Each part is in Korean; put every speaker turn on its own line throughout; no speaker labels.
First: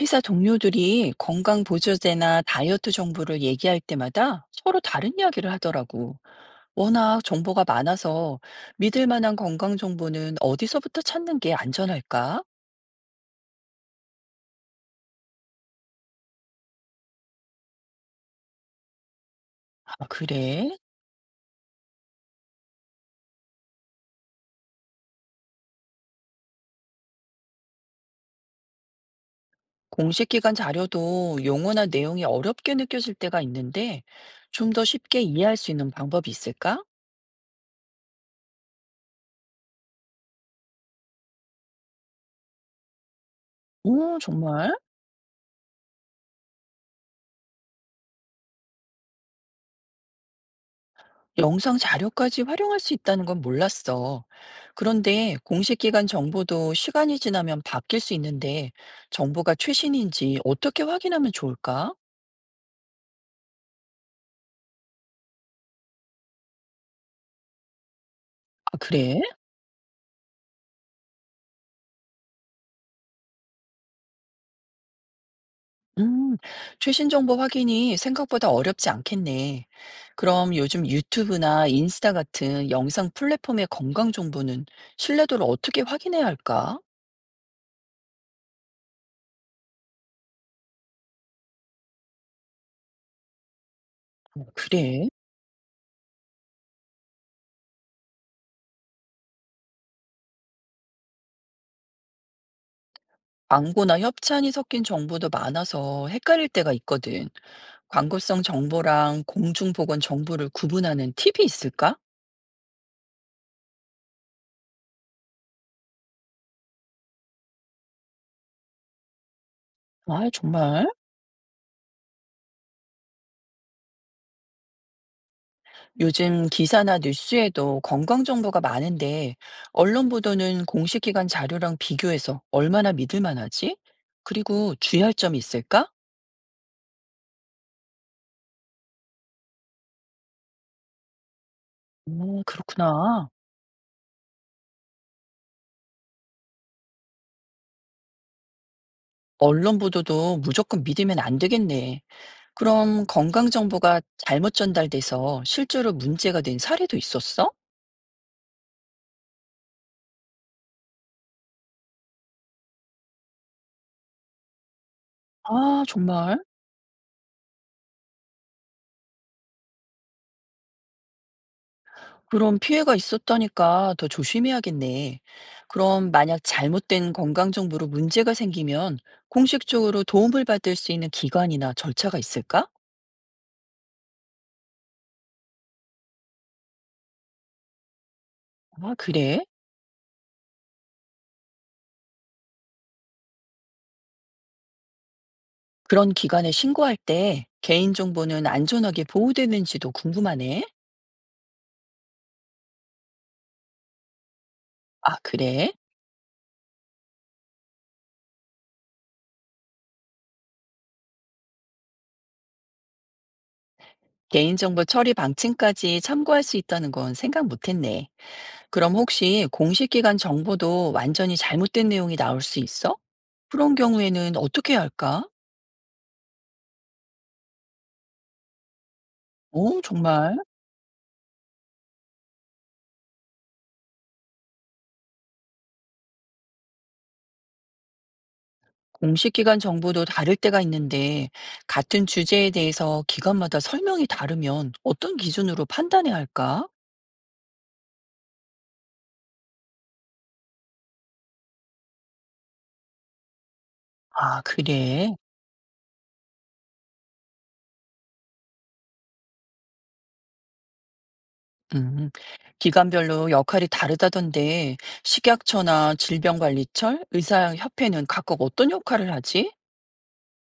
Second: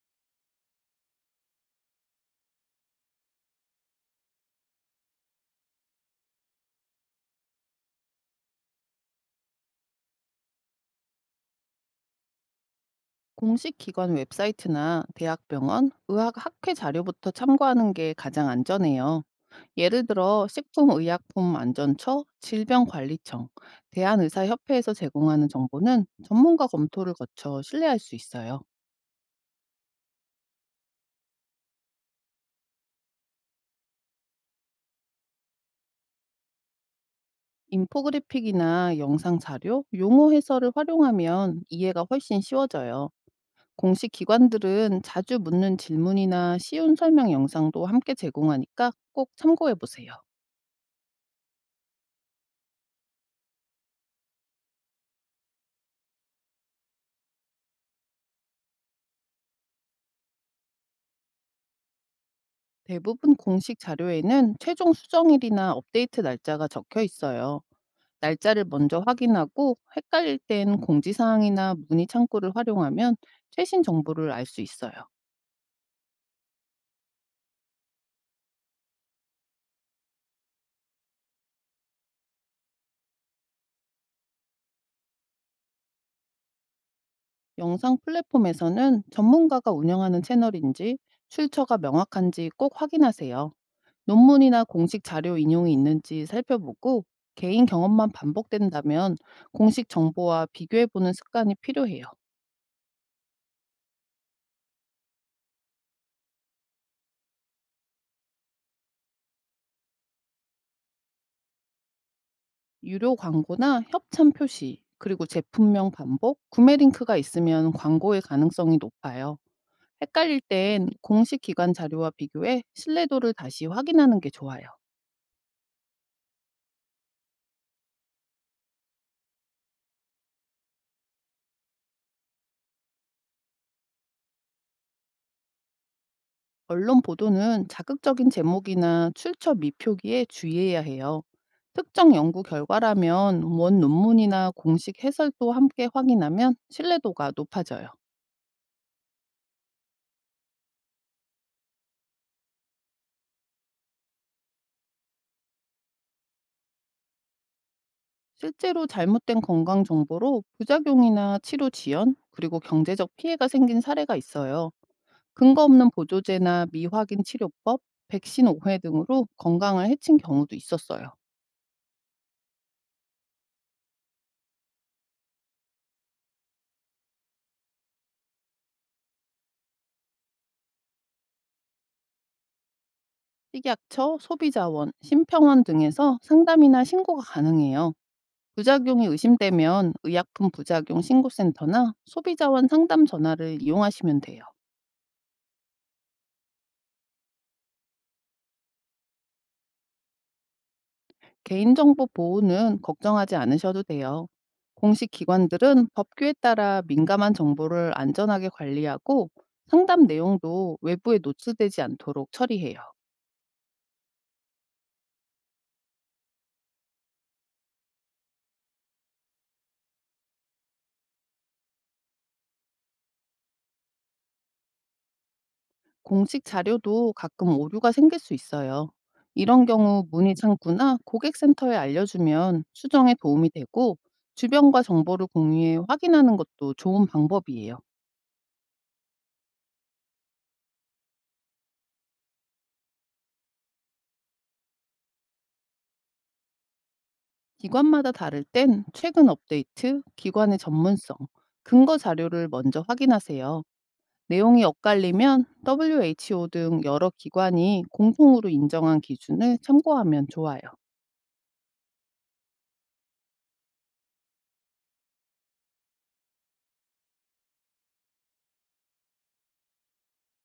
회사 동료들이 건강보조제나 다이어트 정보를 얘기할 때마다 서로 다른 이야기를 하더라고. 워낙 정보가 많아서 믿을 만한 건강 정보는 어디서부터 찾는 게 안전할까?
공식 기관 웹사이트나 대학병원, 의학학회 자료부터 참고하는 게 가장 안전해요. 예를
아,
들어
그래?
식품의약품안전처, 질병관리청, 대한의사협회에서 제공하는 정보는 전문가 검토를 거쳐 신뢰할 수 있어요.
공식 기관 자료도 용어나 내용이 어렵게 느껴질 때가 있는데 좀 더 쉽게 이해할 수 있는 방법이 있을까?
인포그래픽이나 영상 자료, 용어 해설을 활용하면 이해가 훨씬 쉬워져요. 공식
오, 정말?
기관들은 자주 묻는 질문이나 쉬운 설명 영상도 함께 제공하니까 꼭 참고해 보세요.
영상 자료까지 활용할 수 있다는 건 몰랐어. 그런데 공식 기관 정보도 시간이 지나면 바뀔 수 있는데 정보가 최신인지 어떻게 확인하면 좋을까?
대부분 공식 자료에는 최종 수정일이나 업데이트 날짜가 적혀 있어요. 날짜를
아,
먼저
그래?
확인하고 헷갈릴 땐 공지사항이나 문의 창구를 활용하면 최신 정보를 알 수 있어요.
음, 최신 정보 확인이 생각보다 어렵지 않겠네. 그럼 요즘 유튜브나 인스타 같은 영상 플랫폼의 건강 정보는 신뢰도를 어떻게 확인해야 할까?
영상 플랫폼에서는 전문가가 운영하는 채널인지 출처가 명확한지 꼭 확인하세요.
어,
논문이나 공식
그래.
자료 인용이 있는지 살펴보고 개인 경험만 반복된다면 공식 정보와 비교해보는 습관이 필요해요.
광고나 협찬이 섞인 정보도 많아서 헷갈릴 때가 있거든. 광고성 정보랑 공중보건 정보를 구분하는 팁이 있을까?
유료 광고나 협찬 표시, 그리고 제품명 반복, 구매 링크가 있으면 광고의 가능성이 높아요.
아,
헷갈릴 땐
정말?
공식 기관 자료와 비교해 신뢰도를 다시 확인하는 게 좋아요.
요즘 기사나 뉴스에도 건강 정보가 많은데, 언론 보도는 공식 기관 자료랑 비교해서 얼마나 믿을 만하지? 그리고 주의할 점이 있을까?
언론 보도는 자극적인 제목이나 출처 미표기에 주의해야 해요. 특정 연구
오, 그렇구나.
결과라면 원 논문이나 공식 해설도 함께 확인하면 신뢰도가 높아져요.
언론 보도도 무조건 믿으면 안 되겠네. 그럼 건강 정보가 잘못 전달돼서 실제로 문제가 된 사례도 있었어?
실제로 잘못된 건강 정보로 부작용이나 치료 지연, 그리고 경제적 피해가 생긴 사례가 있어요. 근거
아
없는
정말?
보조제나 미확인 치료법, 백신 오해 등으로 건강을 해친 경우도 있었어요.
그럼 피해가 있었다니까 더 조심해야겠네. 그럼 만약 잘못된 건강 정보로 문제가 생기면 공식적으로 도움을 받을 수 있는 기관이나 절차가 있을까?
식약처, 소비자원, 심평원 등에서 상담이나 신고가 가능해요.
아,
부작용이
그래?
의심되면 의약품 부작용 신고센터나 소비자원 상담 전화를 이용하시면 돼요.
그런 기관에 신고할 때 개인정보는 안전하게 보호되는지도 궁금하네.
개인정보 보호는 걱정하지 않으셔도 돼요. 공식
아, 그래?
기관들은 법규에 따라 민감한 정보를 안전하게 관리하고 상담 내용도 외부에 노출되지 않도록 처리해요.
개인정보 처리 방침까지 참고할 수 있다는 건 생각 못했네. 그럼 혹시 공식 기관 정보도 완전히 잘못된 내용이 나올 수 있어? 그런 경우에는 어떻게 해야 할까?
공식 자료도 가끔 오류가 생길 수 있어요. 이런
오
경우 문의
정말?
창구나 고객센터에 알려주면 수정에 도움이 되고 주변과 정보를 공유해 확인하는 것도 좋은 방법이에요.
공식 기관 정보도 다를 때가 있는데, 같은 주제에 대해서 기관마다 설명이 다르면 어떤 기준으로 판단해야 할까?
기관마다 다를 땐 최근 업데이트, 기관의 전문성, 근거 자료를 먼저 확인하세요.
아,
내용이
그래.
엇갈리면 WHO 등 여러 기관이 공통으로 인정한 기준을 참고하면 좋아요.
음. 기관별로 역할이 다르다던데, 식약처나 질병관리청, 의사협회는 각각 어떤 역할을 하지?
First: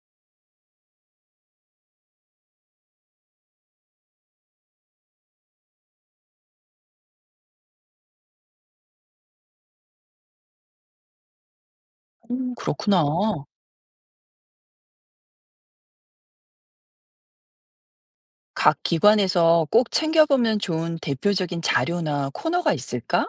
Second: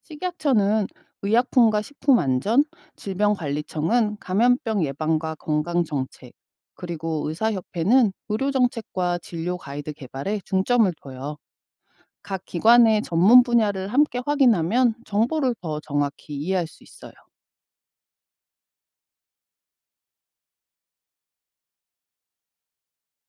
식약처는 의약품과 식품안전, 질병관리청은 감염병 예방과 건강정책, 그리고 의사협회는 의료정책과 진료 가이드 개발에 중점을 둬요. 각
그렇구나.
기관의 전문 분야를 함께 확인하면 정보를 더 정확히 이해할 수 있어요.
각 기관에서 꼭 챙겨보면 좋은 대표적인 자료나 코너가 있을까?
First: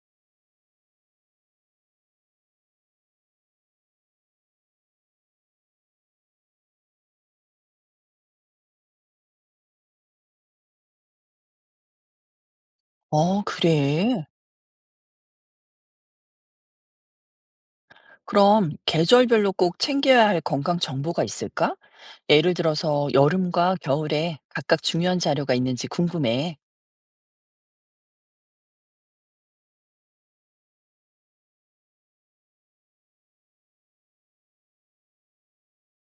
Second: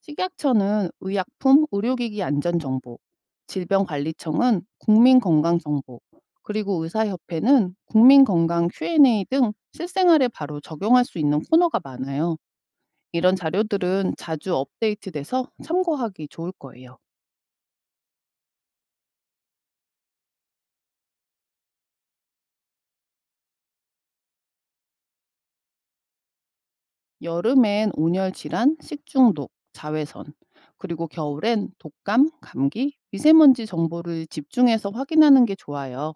식약처는 의약품 의료기기 안전정보, 질병관리청은 국민건강정보, 그리고 의사협회는 국민건강 Q&A 등 실생활에 바로 적용할 수 있는 코너가 많아요. 이런
어,
자료들은
그래.
자주 업데이트돼서 참고하기 좋을 거예요.
그럼 계절별로 꼭 챙겨야 할 건강 정보가 있을까? 예를 들어서 여름과 겨울에 각각 중요한 자료가 있는지 궁금해.
여름엔 온열 질환, 식중독, 자외선, 그리고 겨울엔 독감, 감기, 미세먼지 정보를 집중해서 확인하는 게 좋아요.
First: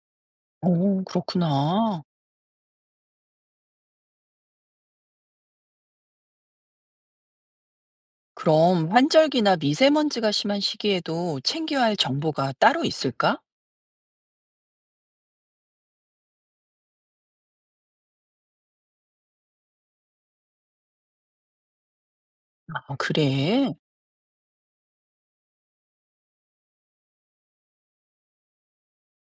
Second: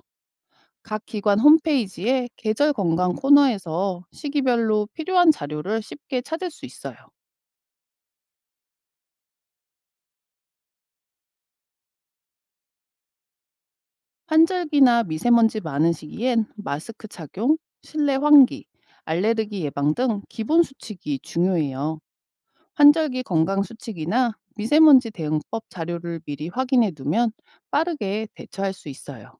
오,
각 기관
그렇구나.
홈페이지에 계절 건강 코너에서 시기별로 필요한 자료를 쉽게 찾을 수 있어요.
그럼 환절기나 미세먼지가 심한 시기에도 챙겨야 할 정보가 따로 있을까?
환절기나 미세먼지 많은 시기엔 마스크 착용, 실내 환기, 알레르기 예방 등 기본 수칙이 중요해요.
아,
환절기 건강
그래.
수칙이나 미세먼지 대응법 자료를 미리 확인해 두면 빠르게 대처할 수 있어요.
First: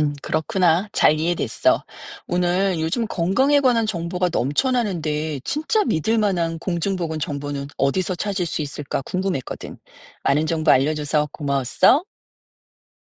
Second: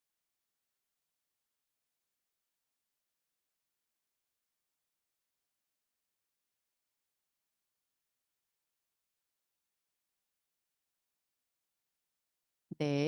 그렇구나. 잘 이해됐어. 오늘 요즘 건강에 관한 정보가 넘쳐나는데 진짜 믿을 만한 공중보건 정보는 어디서 찾을 수 있을까 궁금했거든. 많은 정보 알려줘서 고마웠어.
네.